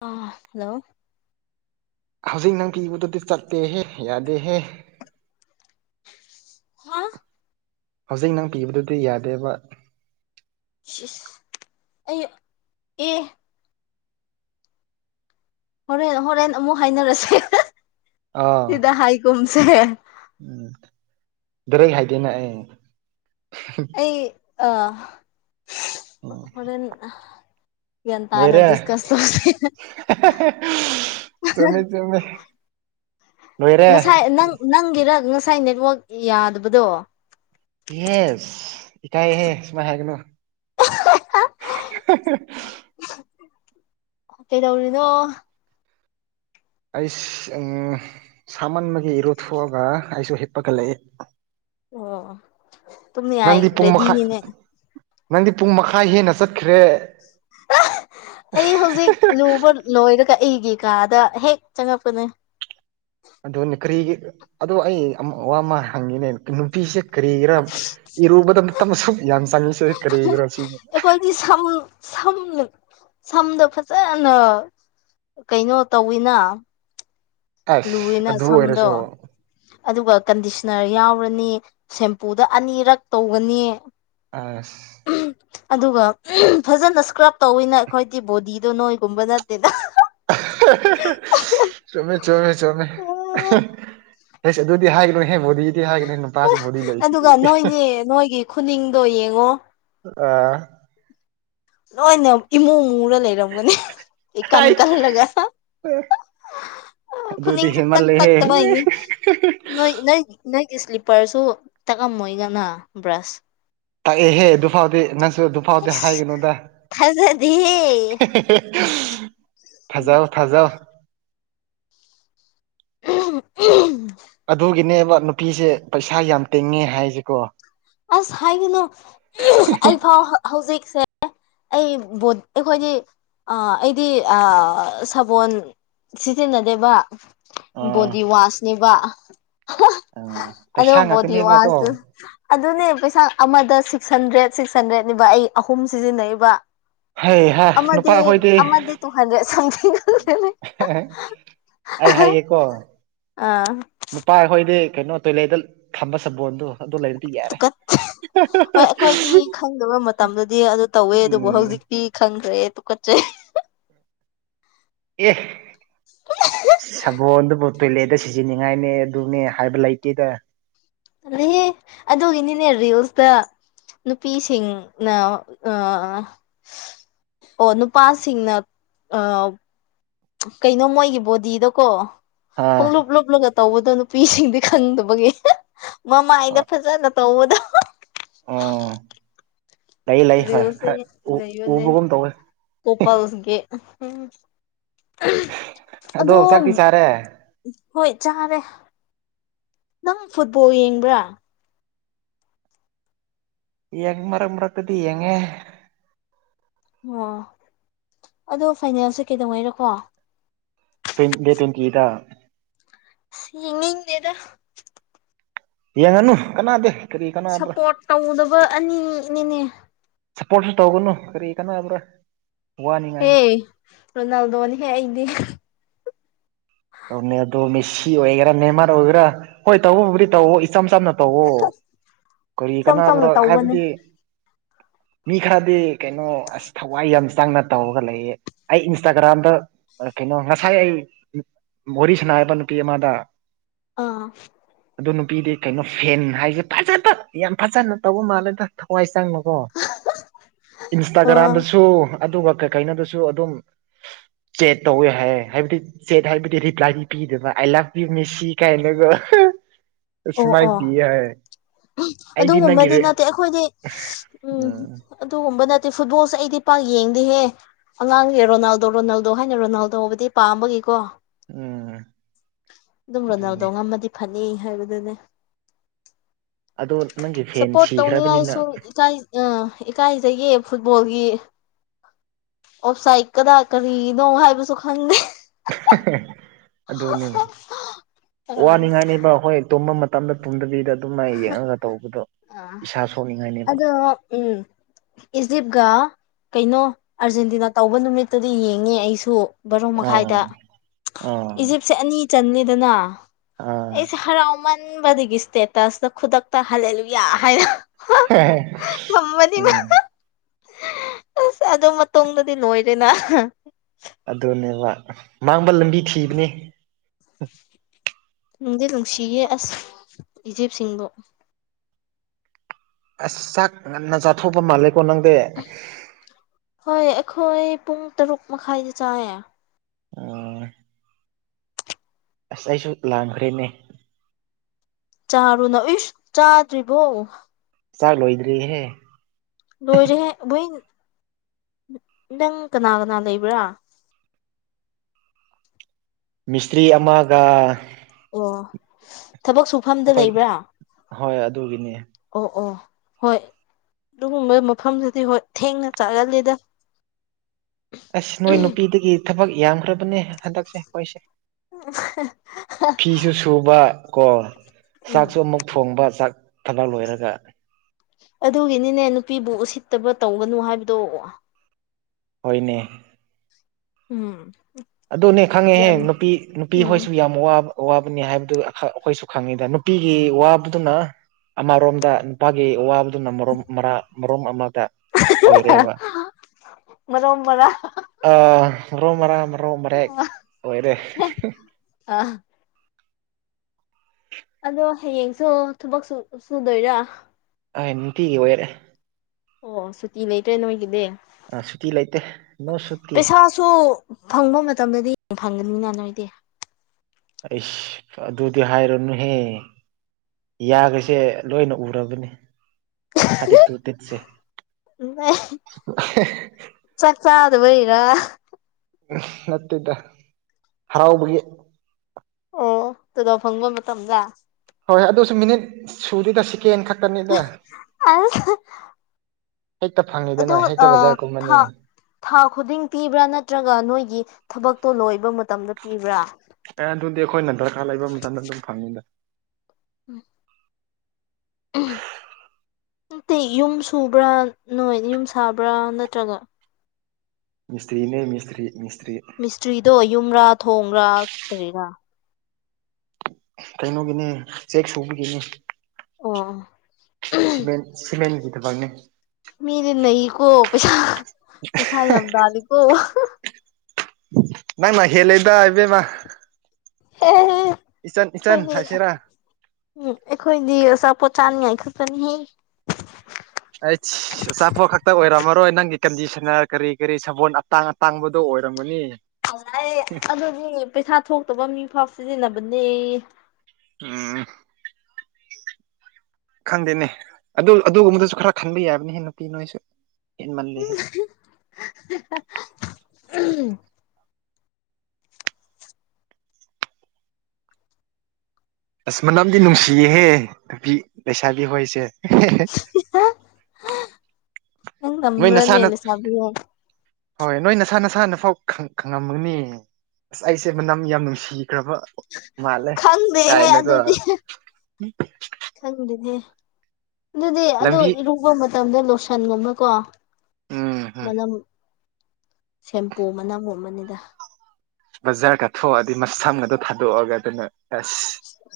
ꯑ ꯍꯜꯂꯣ ꯍꯧꯖꯤꯛ ꯅꯪ ꯀ ꯏꯕꯗꯨꯗꯤ ꯆꯠꯇꯦꯍꯦ ꯌꯥꯗꯦꯍꯦ ꯍꯥ ꯍꯧꯖꯤꯛ ꯅꯪ ꯄꯤꯕꯗꯨꯗꯤ ꯌꯥꯗꯦꯕ ꯁꯤꯁ ꯑꯩ ꯑꯦ ꯍꯣꯔꯦꯟ ꯍꯣꯔꯦꯟ ꯑꯃꯨꯛ ꯍꯥꯏꯅꯔꯁꯦ ꯑꯥ ꯁꯤꯗ ꯍꯥꯏꯒꯨꯝꯁꯦ ꯎꯝ ꯗꯔꯩ ꯍꯥꯏꯗꯦꯅ ꯑꯩ ꯑꯩ ꯑ ꯎꯝ ꯍꯣꯔꯦꯟ ꯌꯦꯟ ꯂꯣꯏꯔꯦ ꯑꯅꯗꯤꯁ ꯀꯁꯦ ꯆꯃꯦ ꯆꯃꯦ ꯑꯣꯏꯔꯦ ꯉꯁꯥꯏ ꯅꯪ ꯅꯪꯒꯤꯔ ꯉꯁꯥꯏ ꯅꯦꯠꯋꯥꯛ ꯌꯥꯗꯕꯗꯣ ꯏꯁ ꯏꯀꯥꯏꯍꯦ ꯁꯨꯃꯥꯏꯅ ꯍꯥꯏꯒꯅꯨ [inaudible] ꯀꯩꯗꯧꯔꯤꯅꯣ ꯑꯩ ꯁꯥꯃꯟꯕꯒꯤ ꯏꯔꯨꯊꯣꯛꯑꯒ ꯑꯩꯁꯨ ꯍꯤꯞꯄꯒ ꯂꯩꯛꯏ ꯑꯣ ꯇꯨꯝꯅꯤꯡꯉꯥꯏ ꯅꯪꯗꯤ ꯄꯨꯡ ꯃꯈꯥꯏ ꯔꯦꯗꯤꯅꯤꯅꯦ ꯅꯪꯗꯤ ꯄꯨꯡ ꯃꯈꯥꯏ ꯍꯦꯟꯅ ꯆꯠꯈ꯭ꯔꯦ ꯑꯩ ꯍꯧꯖꯤꯛ ꯂꯨꯕ ꯂꯣꯏꯔꯒ ꯑꯩꯒꯤ ꯀꯥꯗ ꯍꯦꯛ ꯆꯪꯉꯛꯄꯅꯦ ꯑ ꯀꯔꯤꯒꯤ ꯑꯗꯣ ꯑꯩ ꯋꯥ ꯑꯃ ꯍꯪꯉꯤꯅꯦ ꯅꯨꯄꯤꯁꯦ ꯀꯔꯤ ꯒꯤꯔ ꯏꯔꯨꯕꯗ ꯃꯇꯝ ꯁꯨꯝ ꯌꯥꯝ ꯆꯪꯉꯁꯦ ꯀꯔꯤ ꯒꯤꯔ ꯁꯤ ꯑꯩꯈꯣꯏꯗꯤ ꯁꯝ ꯁꯝ ꯁꯝꯗꯣ ꯐꯖꯅ ꯀꯩꯅꯣ ꯇꯧꯋꯤꯅ ꯑꯁ ꯂꯨꯏꯅ ꯑꯗꯨ ꯁꯝꯗ ꯑꯣꯏꯔꯁꯨ ꯑꯗꯨꯒ ꯀꯟꯗꯤꯁꯅꯔ ꯌꯥꯎꯔꯅꯤ ꯁꯦꯝꯄꯨꯗ ꯑꯅꯤꯔꯛ ꯇꯧꯒꯅꯤ ꯑꯁ ꯑꯗꯨꯒ ꯐꯖꯅ ꯏꯁꯀ꯭ꯔꯕ ꯇꯧꯋꯤꯅ ꯑꯩꯈꯣꯏꯗꯤ ꯕꯣꯗꯤꯗꯣ ꯅꯣꯏꯒꯨꯝꯕ ꯅꯠꯇꯦꯗ [unintelligible] ꯆꯨꯝꯃꯦ ꯆꯨꯝꯃꯦ ꯆꯨꯝꯃꯦ ꯍꯁ ꯑꯗꯨꯗꯤ ꯍꯥꯏꯒꯅꯣ ꯍꯦꯃꯨꯗꯤ ꯍꯥꯏꯒꯅꯦ ꯄꯥꯁ ꯕꯣꯗꯤ ꯂꯩꯁꯤ ꯑꯗꯨꯒ ꯅꯣꯏꯒꯤ ꯅꯣꯏꯒꯤ ꯈꯨꯅꯤꯡꯗꯣ ꯌꯦꯡꯉꯣ ꯑ ꯂꯣꯏꯅ ꯏꯃꯨꯡꯃꯨꯔ ꯂꯩꯔꯝꯒꯅꯤ ꯑꯩ ꯀꯟ ꯍꯥꯏ ꯀꯜꯂꯒ ꯑꯗꯨꯗꯤ ꯐꯅꯤꯡꯁꯨ ꯇ ꯇꯥꯛ ꯍꯦꯟꯃꯜꯂꯦꯍꯦ ꯇ ꯃꯥꯏꯅꯤ ꯅꯣꯏ ꯅ ꯅꯣꯏꯒꯤ ꯁ꯭ꯂꯤꯞꯄꯔꯁꯨ ꯇꯛꯑꯝꯃꯣꯏꯒꯅ ꯕ꯭ꯔꯁ ꯇꯥꯛꯑꯦꯍꯦ ꯑꯗꯨ ꯐꯥꯎꯗꯤ ꯅꯪꯁꯨ ꯑꯗꯨꯐꯥꯎꯗꯤ ꯑꯁ ꯍꯥꯏꯒꯅꯨꯗ ꯊꯥꯖꯗꯦꯍꯦ ꯊꯖꯥꯎ ꯊꯖꯥꯎ [unintelligible] ꯑꯗꯨꯒꯤꯅꯦꯕ ꯅꯨꯄꯤꯁꯦ ꯄꯩꯁꯥ ꯌꯥꯝ ꯇꯤꯡꯉꯦ ꯍꯥꯏꯁꯤꯀꯣ ꯑꯁ ꯍꯥꯏꯒꯅꯨ ꯑꯩꯐꯥꯎ ꯍꯧꯖꯤꯛꯁꯦ ꯑꯩ [unintelligible] ꯑꯩꯈꯣꯏꯗꯤ ꯑꯥ ꯑꯩꯗꯤ ꯑꯥ ꯁꯥꯕꯣꯟ ꯁꯤꯖꯤꯟꯅꯗꯦꯕ ꯑꯥ ꯕꯣꯗꯤ ꯋꯥꯁꯅꯦꯕ ꯑꯥ ꯑꯗꯣ ꯄꯩꯁꯥ ꯕꯣꯗꯤ ꯉꯥꯛꯇꯅꯦꯕꯀꯣ ꯋꯥꯁ ꯑꯗꯨꯅꯦ ꯄꯩꯁꯥ ꯑꯃꯗ ꯁꯤꯛꯁ ꯍꯟꯗ꯭ꯔꯦꯠ ꯁꯤꯛꯁ ꯍꯟꯗ꯭ꯔꯦꯠꯅꯦꯕ ꯑꯩ ꯑꯍꯨꯝ ꯁꯤꯖꯤꯟꯅꯕ ꯍꯩ ꯍꯥ ꯅꯨꯄꯥ ꯑꯃꯗꯤ ꯑꯩꯈꯣꯏꯗꯤ ꯑꯃꯗꯤ ꯇꯨ ꯍꯟꯗ꯭ꯔꯦꯠ [unintelligible] ꯑꯩ ꯍꯥꯏꯌꯦꯀꯣ ꯑꯥ ꯅꯨꯄꯥ ꯑꯩꯈꯣꯏꯗꯤ ꯀꯩꯅꯣ ꯇꯣꯏꯂꯦꯠꯇ ꯊꯝꯕ ꯁꯝꯕꯣꯟꯗꯣ ꯑꯗꯨ ꯂꯩꯔꯗꯤ ꯌꯥꯔꯦ ꯇꯨꯀꯠ ꯍꯣꯏ ꯑꯩꯈꯣꯏꯗꯤ ꯈꯪꯗꯕ ꯃꯇꯝꯗꯗꯤ ꯑꯗꯨ ꯇꯧꯋꯦ ꯑꯗꯨꯕꯨ ꯎꯝ ꯍꯧꯖꯤꯛ ꯄ ꯈꯪꯗ꯭ꯔꯦ ꯇꯨꯀꯠꯆꯩ ꯑꯦ ꯁꯥꯕꯣꯟꯗꯨꯕꯨ ꯇꯣꯏꯂꯦꯠꯇ ꯁꯤꯖꯤꯟꯅꯅꯤꯡꯉꯥꯏꯅꯦ ꯑꯗꯨꯅꯦ ꯍꯥꯏꯕ ꯂꯩꯇꯦꯗ ꯑꯗꯨꯦ ꯑꯗꯨꯒꯤꯅꯤꯅꯦ ꯔꯤꯌꯜꯁꯇ ꯅꯨꯄꯤꯁꯤꯡꯅ ꯑ ꯑꯣ ꯅꯨꯄꯥꯁꯤꯡꯅ ꯑ ꯀꯩꯅꯣ ꯃꯣꯏꯒꯤ ꯕꯣꯗꯤꯗꯀꯣ ꯑꯥ ꯄꯨꯡꯂꯨꯞ ꯂꯨꯞꯂꯒ ꯇꯧꯕꯗꯣ ꯅꯨꯄꯤꯁꯤꯡꯗꯤ ꯈꯪꯗꯕꯒꯤ ꯃꯃꯥꯏꯅ ꯐꯖꯅ ꯇꯧꯕꯗꯣ ꯑꯣ ꯂꯩ ꯂꯩ ꯍꯣꯏ ꯔꯦꯌꯣꯁ ꯈꯔ ꯎ ꯂꯩꯣꯅꯦ ꯎꯕꯒꯨꯝ ꯇꯧꯋꯦ ꯀꯣꯄꯥꯜꯁꯒꯤ ꯑꯗꯣ ꯆꯥꯛꯇꯤ ꯆꯥꯔꯦ ꯍꯣꯏ ꯆꯥꯔꯦ ꯅꯪ ꯐꯨꯠꯕꯣꯜ ꯌꯦꯡꯕ꯭ꯔꯥ ꯌꯦ ꯃꯔ ꯃ꯭ꯔꯛꯇꯗꯤ ꯌꯦꯉꯦ ꯑꯣ ꯑꯗꯣ ꯐꯥꯏꯅꯦꯜꯁꯦ ꯀꯩꯗꯧꯉꯩꯔꯣꯀꯣ ꯇ꯭ꯋ ꯗꯦ ꯇ꯭ꯋꯦꯟꯇꯤꯗ ꯌꯦꯡꯅꯤꯡꯗꯦꯗꯥ ꯌꯦꯡꯉꯅꯨ ꯀꯅꯥꯗꯦ ꯀꯔꯤ ꯀꯅꯥꯕ꯭ꯔꯥ ꯁꯞꯄꯣꯔꯠ ꯇꯧꯗꯕ ꯑꯅꯤꯅꯤꯅꯦ ꯁꯞꯄꯣꯔꯠꯁꯨ ꯇꯧꯒꯅꯨ ꯀꯔꯤ ꯀꯥꯅꯕ꯭ꯔꯥ ꯍꯦ ꯔꯣꯅꯥꯜꯗꯣꯅꯤ ꯍꯦ ꯑꯩꯗꯤ ꯇꯧꯅꯦ ꯑꯗꯣ ꯃꯦꯁꯤ ꯑꯣꯏꯒꯦꯔꯥ ꯅꯦꯃꯥꯔ ꯑꯣꯏꯒꯦꯔꯥ ꯍꯣꯏ ꯇꯧꯕꯕꯨꯗꯤ ꯇꯧ ꯏꯆꯝ ꯆꯝꯅ ꯇꯧꯋ ꯀꯔꯤ ꯏꯆꯝ ꯆꯝꯅ ꯀꯅꯥꯅꯕ꯭ꯔꯥ ꯇꯧꯕꯅꯦ ꯍꯥꯏꯕꯗꯤ ꯃꯤ ꯈꯔꯗꯤ ꯀꯩꯅꯣ ꯑꯁ ꯊꯋꯥꯏ ꯌꯥꯝ ꯆꯪꯅ ꯇꯧꯔꯒ ꯂꯩꯌꯦ ꯑꯩ ꯏꯟꯁꯇꯥꯒ꯭ꯔꯥꯝꯗ ꯀꯩꯅꯣ ꯉꯁꯥꯏ ꯑꯩ ꯃꯣꯔꯤ ꯁꯅꯥꯕ ꯅꯨꯄꯤ ꯑꯃꯗ ꯑꯥ ꯑꯗꯨ ꯅꯨꯄꯤꯗꯤ ꯀꯩꯅꯣ ꯐꯦꯟ ꯍꯥꯏꯁꯦ ꯐꯖꯗ ꯌꯥꯝ ꯐꯖꯅ ꯇꯧꯕ ꯃꯥꯜꯂꯦꯗꯥ ꯍꯋꯥꯏ ꯆꯪꯕꯀꯣ ꯑꯥ ꯏꯟꯁꯇꯥꯒ꯭ꯔꯥꯝꯗꯁꯨ ꯑꯗꯨꯒ ꯀꯩꯀꯩꯅꯣꯗꯨꯁꯨ ꯑꯗꯨꯝ ꯆꯦꯠ ꯇꯧꯋꯦ ꯍꯥꯏꯌꯦ ꯍꯥꯏꯕꯗꯤ ꯆꯦꯠ ꯍꯥꯏꯕꯗꯤ ꯔꯤꯄ꯭ꯂꯥꯏꯗꯤ ꯄꯤꯗꯕ ꯑꯥꯏ ꯂꯞ ꯌꯨ ꯃꯦꯁꯤ ꯀꯥꯏꯅꯒ [unintelligible] ꯑꯣ ꯁꯃꯥꯏ ꯑꯣ ꯄꯤ ꯍꯥꯏꯌꯦ ꯑꯗꯨꯒꯨꯝꯕꯗꯤ ꯅꯠꯇꯦ ꯑꯩꯈꯣꯏꯗꯤ ꯎꯝ ꯑꯗꯨꯒꯨꯝꯕ ꯅꯠꯇꯦ ꯐꯨꯠꯕꯣꯜꯁꯦ ꯑꯩꯗꯤ ꯄꯥꯛ ꯌꯦꯡꯗꯦꯍꯦ ꯑꯉꯥꯡꯁꯦ ꯔꯣꯅꯥꯜꯗꯣ ꯔꯣꯅꯥꯜꯗꯣ ꯍꯥꯏꯅ ꯔꯣꯅꯥꯜꯗꯣ ꯍꯕꯗꯤ ꯄꯥꯝꯕꯒꯤꯀꯣ ꯎꯝ ꯑꯗꯨꯝ ꯔꯣꯅꯥꯜꯗꯣ ꯑꯗꯨꯅꯦ ꯉꯝꯃꯗꯤ ꯐꯅꯤ ꯍꯥꯏꯕꯗꯨꯅꯦ ꯑꯗꯣ ꯅꯪꯒꯤ ꯐꯦꯟ ꯁꯞꯄꯣꯔꯠ ꯁꯤꯈ꯭ꯔꯕꯅꯤꯅ ꯇꯧꯅꯤꯡꯉꯥꯏꯁꯨ ꯏꯀꯥꯏ ꯑ ꯏꯀꯥꯏꯖꯒꯤ ꯐꯨꯠꯕꯣꯜꯒꯤ ꯑꯣꯦꯞꯁꯥꯏꯠ ꯀꯗꯥ ꯀꯔꯤꯅꯣ ꯍꯥꯏꯕꯁꯨ ꯈꯪꯗꯦ ꯑꯗꯨꯅꯤ ꯋꯥꯅꯤꯡꯉꯥꯏꯅꯦꯕ ꯍꯣꯏ ꯇꯣꯝꯕ ꯃꯇꯝꯗ ꯇꯨꯝꯗꯕꯤꯗ ꯑꯗꯨꯝ ꯃꯥꯏ ꯌꯦꯡꯉꯒ ꯇꯧꯕꯗꯣ ꯏꯁꯥ ꯁꯣꯛꯅꯤꯡꯉꯥꯏꯅꯦꯕ ꯑ ꯎꯝ ꯏꯖꯤꯞꯒ ꯀꯩꯅꯣ ꯑꯥꯔꯖꯦꯟꯇꯤꯅꯥ ꯇꯧꯕ ꯅꯨꯃꯤꯠꯇꯨꯗꯤ ꯌꯦꯡꯉꯦ ꯑꯩꯁꯨ ꯕꯥꯔꯨꯡ ꯃꯈꯥꯏꯗ ꯑꯣ ꯑꯣ ꯏꯖꯤꯞ ꯁꯦ ꯑꯅꯤ ꯆꯟꯅꯤꯗꯅ ꯑꯥ ꯑꯩꯁꯦ ꯍꯔꯥꯎꯃꯟꯕꯗꯒꯤ ꯏꯁ꯭ꯇꯦꯠ ꯇꯁ ꯈꯨꯗꯛꯛꯇ ꯍꯂꯂꯕꯤ ꯍꯥꯏ ꯍ ꯊꯃꯅꯤꯃ ꯑꯁ ꯑꯗꯨ ꯃꯇꯨꯡꯗꯗꯤ ꯂꯣꯏꯔꯦꯅ ꯑꯗꯨꯅꯦꯕ ꯃꯥꯡꯕ ꯂꯝꯕꯤ ꯊꯤꯕꯅꯦ ꯅꯨꯡꯗꯤ ꯅꯨꯡꯁꯤꯌꯦ ꯑꯁ ꯏꯖꯤꯦꯞꯁꯤꯡꯕꯨꯣ ꯑꯁ ꯆꯥꯛ ꯉꯟꯅ ꯆꯥꯊꯣꯛꯄ ꯃꯥꯜꯂꯦꯀꯣ ꯅꯪꯗꯤ ꯍꯣꯏ ꯑꯩꯈꯣꯏ ꯄꯨꯡ ꯇꯔꯨꯛ ꯃꯈꯥꯏꯗ ꯆꯥꯏꯌꯦ ꯑꯣ ꯑꯁ ꯑꯩꯁꯨ ꯂꯥꯡꯈ꯭ꯔꯦꯅꯦ ꯆꯥꯔꯣꯅ ꯏꯁ ꯆꯥꯗ꯭ꯔꯤꯕꯣ ꯆꯥꯛ ꯂꯣꯏꯗ꯭ꯔꯤꯍꯦ ꯂꯣꯏꯔꯍꯦ ꯣꯏ ꯅꯪ ꯀꯅꯥ ꯀꯅꯥ ꯂꯩꯕ꯭ꯔꯥ ꯃꯤꯁꯇ꯭ꯔꯤ ꯑꯃꯒ ꯑꯣ ꯊꯕꯛ ꯁꯨꯐꯝꯗ ꯑꯩꯈꯣꯏ ꯂꯩꯕ꯭ꯔꯥ ꯍꯣꯏ ꯑꯗꯨꯒꯤꯅꯦ ꯑꯣ ꯑꯣ ꯍꯣꯏ ꯑꯗꯨꯒꯨꯝꯕ ꯃꯐꯝꯗꯨꯗꯤ ꯍꯣꯏ ꯊꯦꯡꯅ ꯆꯥꯒꯜꯂꯦꯗ ꯑꯁ ꯅꯣꯏ ꯅꯨꯄꯤꯗꯒꯤ ꯊꯕꯛ ꯌꯥꯝꯈ꯭ꯔꯕꯅꯦ ꯍꯟꯗꯛꯁꯦ ꯑꯩꯈꯣꯏꯁꯦ ꯎ [inaudible] ꯐꯤꯁꯨ ꯁꯨꯕ ꯀꯣ ꯎꯝ ꯆꯥꯛꯁꯨ ꯑꯃꯨꯛ ꯊꯣꯡꯕ ꯆꯥꯛ ꯊꯂꯛ ꯂꯣꯏꯔꯒ ꯑꯗꯨꯒꯤꯅꯤꯅꯦ ꯅꯨꯄꯤꯕꯨ ꯎꯁꯤꯠꯇꯕ ꯇꯧꯒꯅꯨ ꯍꯥꯏꯕꯗꯣ ꯍꯣꯏꯅꯦ ꯎꯝ ꯑꯗꯨꯅꯦ ꯈꯪꯉꯦꯍꯦ ꯒ꯭ꯌꯥꯟ ꯅꯨꯄꯤ ꯎꯝ ꯅꯨꯄꯤꯍꯣꯏꯁꯨ ꯌꯥꯝ ꯋꯥꯕ ꯑꯋꯥꯕꯅꯤ ꯍꯥꯏꯕꯗꯨ ꯑꯈ ꯑꯩꯈꯣꯏꯁꯨ ꯈꯪꯉꯤꯗ ꯅꯨꯄꯤꯒꯤ ꯋꯥꯕꯗꯨꯅ ꯑꯃꯔꯣꯝꯗ ꯅꯨꯄꯥꯒꯤ ꯋꯥꯕꯗꯨꯅ ꯃꯔꯣꯝ ꯃꯔꯥ ꯃꯔꯣꯝ ꯑꯃꯗ ꯑꯣꯏꯔꯦꯕ ꯃꯔꯣꯝ ꯃꯔꯥꯡ ꯑ ꯔꯣ ꯃꯔꯥꯡ ꯃꯔ ꯔꯣ ꯃꯔꯦꯛ ꯑꯣꯏꯔꯦ ꯑ ꯑꯗꯣ ꯍꯌꯦꯡꯁꯨ ꯊꯕꯛꯁꯨ ꯁꯨꯗꯣꯏꯔꯥ ꯑꯥꯏ ꯅꯨꯇꯤꯒꯤ ꯑꯣꯏꯔꯦ ꯑꯣ ꯁꯨꯇꯤ ꯂꯩꯇ꯭ꯔꯦ ꯅꯣꯏꯒꯤꯗꯤ ꯑ ꯁꯨꯇꯤ ꯂꯩꯇꯦ ꯅꯣ ꯁꯨꯇꯤ ꯁꯨ ꯐꯪꯕ ꯃꯇꯝꯗꯗꯤ ꯐꯪꯒꯅꯤꯅ ꯅꯣꯏꯗꯤ ꯑꯩꯁ ꯑꯗꯨꯗꯤ ꯍꯥꯏꯔꯅꯨꯍꯦ ꯌꯥꯒꯁꯦ ꯂꯣꯏꯅ ꯎꯔꯕꯅꯤ ꯊꯥꯔꯇꯤꯇꯨ ꯇꯤꯠꯁꯦ [unintelligible] ꯆꯥꯛ ꯆꯥꯗꯕꯩꯔꯥ ꯅꯠꯇꯦꯗ ꯍꯔꯥꯎꯕꯒꯤ ꯑꯣ ꯇꯣꯂꯣꯞ ꯐꯪꯕ ꯃꯇꯝꯂꯥ ꯍꯣꯏ ꯑꯗꯨꯁꯨ ꯃꯤꯅꯤꯠ ꯁꯨꯗꯦꯗ ꯁꯦꯀꯦꯟ ꯈꯛꯇꯅꯦꯗ ꯑꯁ ꯍꯦꯛꯇ ꯑꯗꯨ ꯐꯪꯉꯦꯗꯅ ꯍꯦꯛꯇ ꯑꯥ ꯕꯖꯥꯔ ꯀꯨꯝꯃꯅꯤ ꯊꯥ ꯊꯥ ꯈꯨꯗꯤꯡ ꯄꯤꯕ꯭ꯔꯥ ꯅꯠꯇ꯭ꯔꯒ ꯅꯣꯏꯒꯤ ꯊꯕꯛꯇꯣ ꯂꯣꯏꯕ ꯃꯇꯝꯗ ꯄꯤꯕ꯭ꯔꯥ ꯑꯦ ꯑꯗꯨꯗꯤ ꯑꯩꯈꯣꯏꯅ ꯗꯔꯀꯥꯔ ꯂꯩꯕ ꯃꯇꯝꯗ ꯑꯗꯨꯝ ꯐꯪꯉꯤꯗ ꯎꯝ ꯎ ꯅꯠꯇꯩ ꯌꯨꯝ ꯁꯨꯕ꯭ꯔꯥ ꯅꯣꯏ ꯌꯨꯝ ꯁꯥꯕ꯭ꯔꯥ ꯅꯠꯇ꯭ꯔꯒ ꯃꯤꯁꯇ꯭ꯔꯤꯅꯦ ꯃꯤꯁꯇ꯭ꯔꯤ ꯃꯤꯁꯇ꯭ꯔꯤ ꯃꯤꯁꯇ꯭ꯔꯤꯗꯣ ꯌꯨꯝꯔꯥ ꯊꯣꯡꯔꯥ ꯀꯔꯤꯔꯥ ꯀꯩꯅꯣꯒꯤꯅꯦ ꯆꯦꯛ ꯁꯨꯕꯤꯒꯤꯅꯦ ꯑꯣ ꯁꯤꯃꯦꯟ ꯁꯤꯃꯦꯟꯒꯤ ꯊꯕꯛꯅꯦ ꯃꯤꯗꯤ ꯅꯩꯀꯣ ꯄꯩꯁꯥ ꯄꯩꯁꯥ ꯌꯥꯝ ꯇꯥꯜꯂꯤꯀꯣ ꯅꯪꯅ ꯍꯦꯜꯂꯦꯗꯥ ꯏꯕꯦꯝꯃꯥ ꯑꯦꯍꯦ ꯏꯆꯟ ꯏꯆꯟ ꯈꯣꯏꯗꯤ ꯍꯥꯏꯁꯤꯔꯥ ꯎꯝ ꯑꯩꯈꯣꯏꯗꯤ ꯑꯆꯥꯄꯣꯠ ꯆꯥꯅꯤꯡꯉꯥꯏ ꯈꯛꯇꯅꯤ ꯍꯦ ꯑꯩꯁ ꯑꯆꯥꯄꯣꯠ ꯈꯛꯇ ꯑꯣꯏꯔꯝꯃꯔꯣꯏ ꯅꯪꯒꯤ ꯀꯟꯗꯤꯁꯟꯅꯔ ꯀꯔꯤ ꯀꯔꯤ ꯁꯕꯣꯜ ꯑꯇꯥꯡ ꯇꯥꯡꯕꯗꯣ ꯑꯣꯏꯔꯝꯒꯅꯤ ꯑꯗꯨꯥꯏ ꯑꯗꯨꯗꯤ ꯄꯩꯁꯥ ꯊꯣꯛꯇꯕ ꯃꯤꯐꯥꯎ ꯁꯤꯖꯤꯟꯅꯕꯅꯦ ꯎꯝ ꯈꯪꯗꯦꯅꯦ ꯑꯗꯨ ꯑꯗꯨꯒꯨꯝꯕꯗꯁꯨ ꯈꯔ ꯈꯟꯕ ꯌꯥꯕꯅꯤꯍꯦ ꯅꯨꯄꯤ ꯅꯣꯏꯁꯨ ꯍꯦꯟꯃꯜꯂꯤꯍꯦ [unintelligible] ꯎꯝ ꯑꯁ ꯃꯅꯝꯗꯤ ꯅꯨꯡꯁꯤꯌꯦꯍꯦ ꯅꯨꯄꯤ ꯂꯩꯁꯥꯕꯤ ꯍꯣꯏꯁꯦ ꯅꯪ ꯅꯣꯏ ꯇꯝꯕ꯭ꯔꯅꯦ ꯅꯁꯥꯅ ꯂꯩꯁꯥꯕꯤꯌꯦ ꯍꯣꯏ ꯅꯣꯏ ꯅꯁꯥ ꯅꯁꯥꯅꯐꯥꯎ ꯈꯪꯉꯝꯒꯅꯤ ꯑꯁ ꯑꯩꯁꯦ ꯃꯅꯝ ꯌꯥꯝ ꯅꯨꯡꯁꯤꯈ꯭ꯔꯕ ꯃꯥꯂ ꯀꯥꯏ ꯈꯪꯗꯦꯍꯦ ꯅ ꯀ ꯑꯗꯨꯗꯤ ꯈꯪꯗꯦꯅꯦ ꯑꯗꯨꯗꯤ ꯑꯗꯣ ꯂꯝꯕꯤ ꯏꯔꯨꯕ ꯃꯇꯝꯗ ꯂꯣꯁꯟꯒꯨꯝꯕ ꯀꯣ ꯎꯝ ꯎꯝ ꯃꯅꯝ ꯁꯦꯝꯄꯨ ꯃꯅꯝ ꯑꯣꯏꯨꯝ ꯑꯃꯅꯤꯅꯤꯗ ꯕꯖꯥꯔꯒ ꯊꯣꯛꯑꯗꯤ ꯃꯁꯝꯒꯗꯣ ꯊꯥꯗꯣꯛꯑꯒ ꯑꯗꯨꯅ ꯑꯁ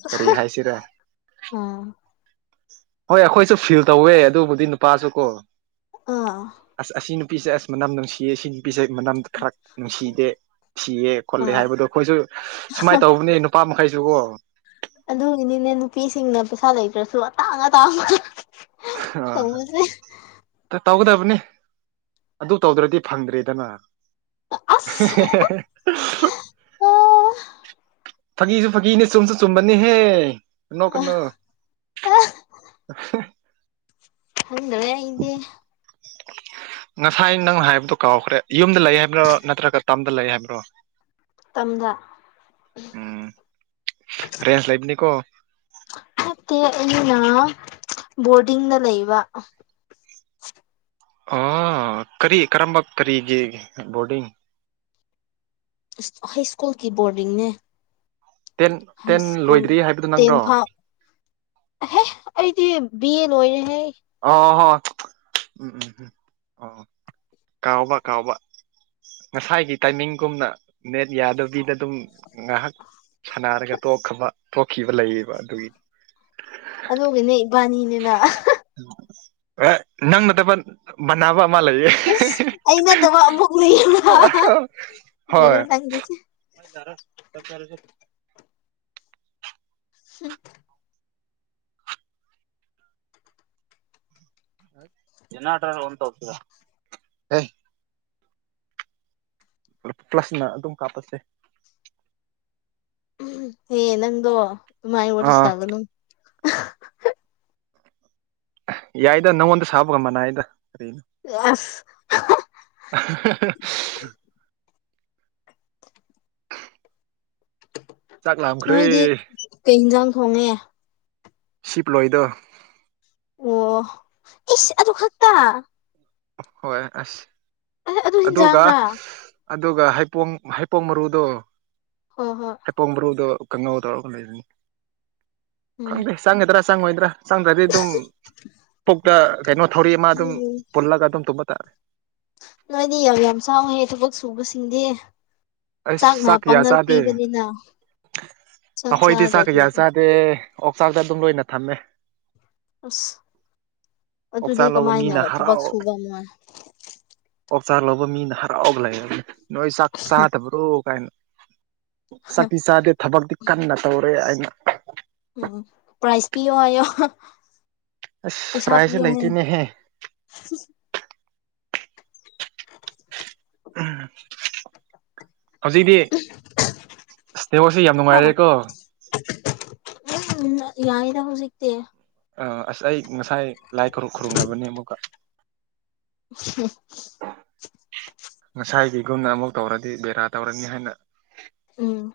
ꯀꯔꯤ ꯍꯥꯏꯁꯤꯔꯥ ꯑꯥ ꯍꯣꯏ ꯑꯩꯈꯣꯏꯁꯨ ꯐꯤꯜ ꯇꯧꯋꯦ ꯑꯗꯨꯕꯨꯗꯤ ꯅꯨꯄꯥꯁꯨ ꯀꯣ ꯑꯥ ꯑꯁ ꯑꯁꯤ ꯅꯨꯄꯤꯁꯦ ꯑꯁ ꯃꯅꯝ ꯅꯨꯡꯁꯤꯌꯦ ꯁꯤ ꯅꯨꯄꯤꯁꯦ ꯃꯅꯝ ꯈꯔ ꯅꯨꯡꯁꯤꯗꯦ ꯁꯤꯌꯦ ꯈꯣꯠꯂꯦ ꯑꯥ ꯍꯥꯏꯕꯗꯣ ꯑꯩꯈꯣꯏꯁꯨ ꯁꯨꯃꯥꯏꯅ ꯇꯧꯕꯅꯦ ꯅꯨꯄꯥ ꯃꯈꯩꯁꯨ ꯀꯣ ꯑꯗꯨꯒꯤꯅꯤꯅꯦ ꯅꯨꯄꯤꯁꯤꯡꯅ ꯄꯩꯁꯥ ꯂꯩꯇ꯭ꯔꯁꯨ ꯑꯇꯥꯡ ꯑꯇꯥꯡꯕ ꯇꯧꯕꯁꯦ [unintelligible] ꯇ ꯇꯧꯒꯗꯕꯅꯤ ꯑꯗꯨ ꯇꯧꯗ꯭ꯔꯗꯤ ꯐꯪꯗ꯭ꯔꯦꯗꯅ ꯑꯁ [unintelligible] ꯑꯥ ꯐꯥꯒꯤꯁꯨ ꯐꯥꯒꯤꯅꯦ ꯆꯨꯝꯁꯨ ꯆꯨꯝꯕꯅꯤꯍꯦ ꯅꯣꯛꯀꯅꯨ ꯊꯗ꯭ꯔꯦ ꯏꯗꯤ ꯉꯁꯥꯏ ꯅꯪꯅ ꯍꯥꯏꯕꯗꯣ ꯀꯥꯎꯈ꯭ꯔꯦ ꯌꯨꯝꯗ ꯂꯩ ꯍꯥꯏꯕ꯭ꯔꯣ ꯅꯠꯇ꯭ꯔꯒ ꯇꯝꯗ ꯂꯩ ꯍꯥꯏꯕ꯭ꯔꯣ ꯇꯝꯗ ꯎꯝ ꯔꯦꯟꯁ ꯂꯩꯕꯅꯤꯀꯣ ꯃꯦ ꯑꯩꯅ ꯕꯣꯔꯗꯤꯡꯗ ꯂꯩꯕ ꯑꯣ ꯀꯔꯤ ꯀꯔꯝꯕ ꯀꯔꯤꯒꯤ ꯕꯣꯔꯗꯤꯡ ꯍꯥꯏ ꯁ꯭ꯀꯨꯜꯀꯤ ꯕꯣꯔꯗꯤꯡꯅꯦ ꯇꯦꯟ ꯍꯥꯏ ꯇꯦꯟ ꯁꯀꯨꯜ ꯂꯣꯏꯗ꯭ꯔꯤ ꯍꯥꯏꯕꯗꯨ ꯇꯦꯜ ꯅꯪꯔꯣ ꯐꯥꯎ ꯍꯦ ꯑꯩꯗꯤ ꯕꯤ. ꯑꯦ. ꯑꯣꯏꯔꯦꯍꯦ ꯑꯣ ꯍꯣꯏ ꯎꯝ ꯎꯝ ꯎꯝ ꯍꯣꯏ ꯀꯥꯎꯕꯥ ꯀꯥꯎꯕꯥ ꯉꯁꯥꯏꯒꯤ ꯇꯥꯏꯃꯤꯡꯒꯨꯝꯅ ꯅꯦꯠ ꯌꯥꯗꯕꯤꯗ ꯑꯗꯨꯝ ꯉꯥꯍꯥꯛ ꯁꯥꯟꯅꯔꯒ ꯇꯣꯛꯈꯕ ꯇꯣꯛꯈꯤꯕ ꯂꯩꯌꯦꯕ ꯑꯗꯨꯒꯤ ꯑꯗꯨꯒꯤꯅꯦ ꯏꯕꯥꯅꯤꯅꯤꯅ ꯑꯦ ꯅꯪ ꯅꯠꯇꯕ ꯃꯅꯥꯕ ꯑꯃ ꯂꯩꯌꯦ ꯑꯁ ꯑꯩ ꯅꯠꯇꯕ ꯑꯃꯨꯕꯨꯛ ꯂꯩ ꯂꯣꯏꯔꯪꯈꯤꯁꯦ ꯃꯩ ꯂꯥꯛꯔ ꯆꯥꯛ ꯆꯔꯁꯦ ꯍꯨꯝ ꯖꯤꯅꯥꯗ꯭ꯔ ꯑꯣꯟ ꯇꯧꯕꯤꯌꯣ ꯍꯦ ꯄ꯭ꯂꯁꯅ ꯑꯗꯨꯝ ꯀꯥꯞꯄꯁꯦ ꯎꯍꯝ ꯍꯦ ꯅꯪꯗꯣ ꯑꯗꯨꯃꯥꯏ ꯋꯥꯔꯤ ꯑꯥ ꯁꯥꯒꯅꯨ ꯌꯥꯏꯗ ꯅꯪꯑꯣꯟꯗ ꯁꯥꯕꯒ ꯃꯅꯩꯗ ꯀꯔꯤꯅꯣ ꯑꯁ [unintelligible] ꯆꯥꯛ ꯂꯝꯈ꯭ꯔꯦ ꯅꯣꯏꯗꯤ ꯀꯩ ꯍꯤꯟꯖꯥꯡ ꯊꯣꯡꯉꯦ ꯁꯤꯞꯂꯣꯏꯗꯣ ꯑꯣ ꯏꯁ ꯑꯗꯨ ꯈꯛꯇꯥ ꯍꯣꯏ ꯑꯁ ꯑꯗꯨ ꯑꯗꯨꯒ ꯍꯤꯟꯖꯥꯡꯔꯥ ꯑꯗꯨꯒ ꯍꯩꯄꯣꯝ ꯍꯩꯄꯣꯝ ꯃꯔꯨꯗꯣ ꯍꯣ ꯍꯣ ꯄꯣꯛꯃꯔꯨꯗꯣ ꯀꯥꯡꯉꯧ ꯇꯧꯔꯒ ꯂꯩꯕꯅꯤ ꯎꯝ ꯈꯪꯗꯦ ꯆꯪꯒꯗ꯭ꯔꯥ ꯆꯪꯉꯣꯏꯗ꯭ꯔꯥ ꯆꯪꯗ꯭ꯔꯗꯤ ꯑꯗꯨꯝ ꯄꯨꯛꯇ ꯀꯩꯅꯣ ꯊꯧꯔꯤ ꯑꯃ ꯑꯗꯨꯝ ꯎꯝ ꯄꯨꯜꯂꯒ ꯑꯗꯨꯝ ꯇꯨꯝꯕ ꯇꯥꯔꯦ ꯅꯣꯏꯗꯤ ꯌꯥꯝ ꯌꯥꯝ ꯆꯥꯎꯅꯦ ꯊꯕꯛ ꯁꯨꯕꯁꯤꯡꯗꯤ ꯑꯩꯁ ꯆꯥꯛꯅ ꯄꯥꯡꯒꯟ ꯄꯤꯕꯅꯤꯅ ꯆꯥꯛ ꯑꯈꯣꯏꯗꯤ ꯆꯥꯛ ꯆꯥꯗ꯭ꯔꯗꯤ ꯀꯌꯥ ꯆꯥꯗꯦ ꯑꯣꯛꯆꯥꯛꯇ ꯑꯗꯨꯝ ꯂꯣꯏꯅ ꯊꯝꯃꯦ ꯑꯁ ꯑꯣꯛꯆꯥꯛ ꯑꯗꯨꯗꯤ ꯀꯃꯥꯏꯅ ꯊꯕꯛ ꯁꯨꯕ ꯃꯣꯏ ꯑꯣꯥꯛ ꯆꯥꯔ ꯂꯧꯕ ꯃꯤꯅ ꯍꯔꯥꯎꯒ ꯂꯩꯔꯅꯤ ꯅꯣꯏ ꯆꯥꯛ ꯆꯥꯗꯕ꯭ꯔꯣ ꯀꯥꯏꯅ ꯁꯛꯇꯤ ꯆꯥꯗꯦ ꯊꯕꯛꯇꯤ ꯀꯟꯅ ꯇꯧꯔꯦ ꯑꯩꯅ ꯎꯝ ꯎꯝ ꯄ꯭ꯔꯥꯏꯁ ꯄꯤꯌꯣ ꯍꯥꯌꯣ ꯑꯁ ꯄꯩꯁꯥ ꯄ꯭ꯔꯥꯏꯖꯁꯦ ꯄꯤꯌꯣꯅꯤꯅ ꯂꯩꯇꯦꯅꯦꯍꯦ ꯎ [unintelligible] [unintelligible] ꯎꯝ ꯍꯧꯖꯤꯛꯤ ꯏꯁꯇꯦꯕꯣꯁꯤ ꯌꯥꯝ ꯍꯥ ꯅꯨꯡꯉꯥꯏꯔꯦꯀꯣ ꯌꯥꯏꯗ ꯍꯧꯖꯤꯛꯇꯤ ꯑꯥ ꯑꯁ ꯑꯩ ꯉꯁꯥꯏ ꯂꯥꯏ ꯈꯨ ꯈꯨꯔꯨꯝꯔꯕꯅꯦ ꯑꯃꯨꯛꯀ ꯍꯨꯝ ꯉꯁꯥꯏꯒꯤꯒꯨꯝꯅ ꯑꯃꯨꯛ ꯇꯧꯔꯗꯤ ꯕꯦꯔꯥ ꯇꯧꯔꯅꯤ ꯍꯥꯏꯅ ꯎꯝ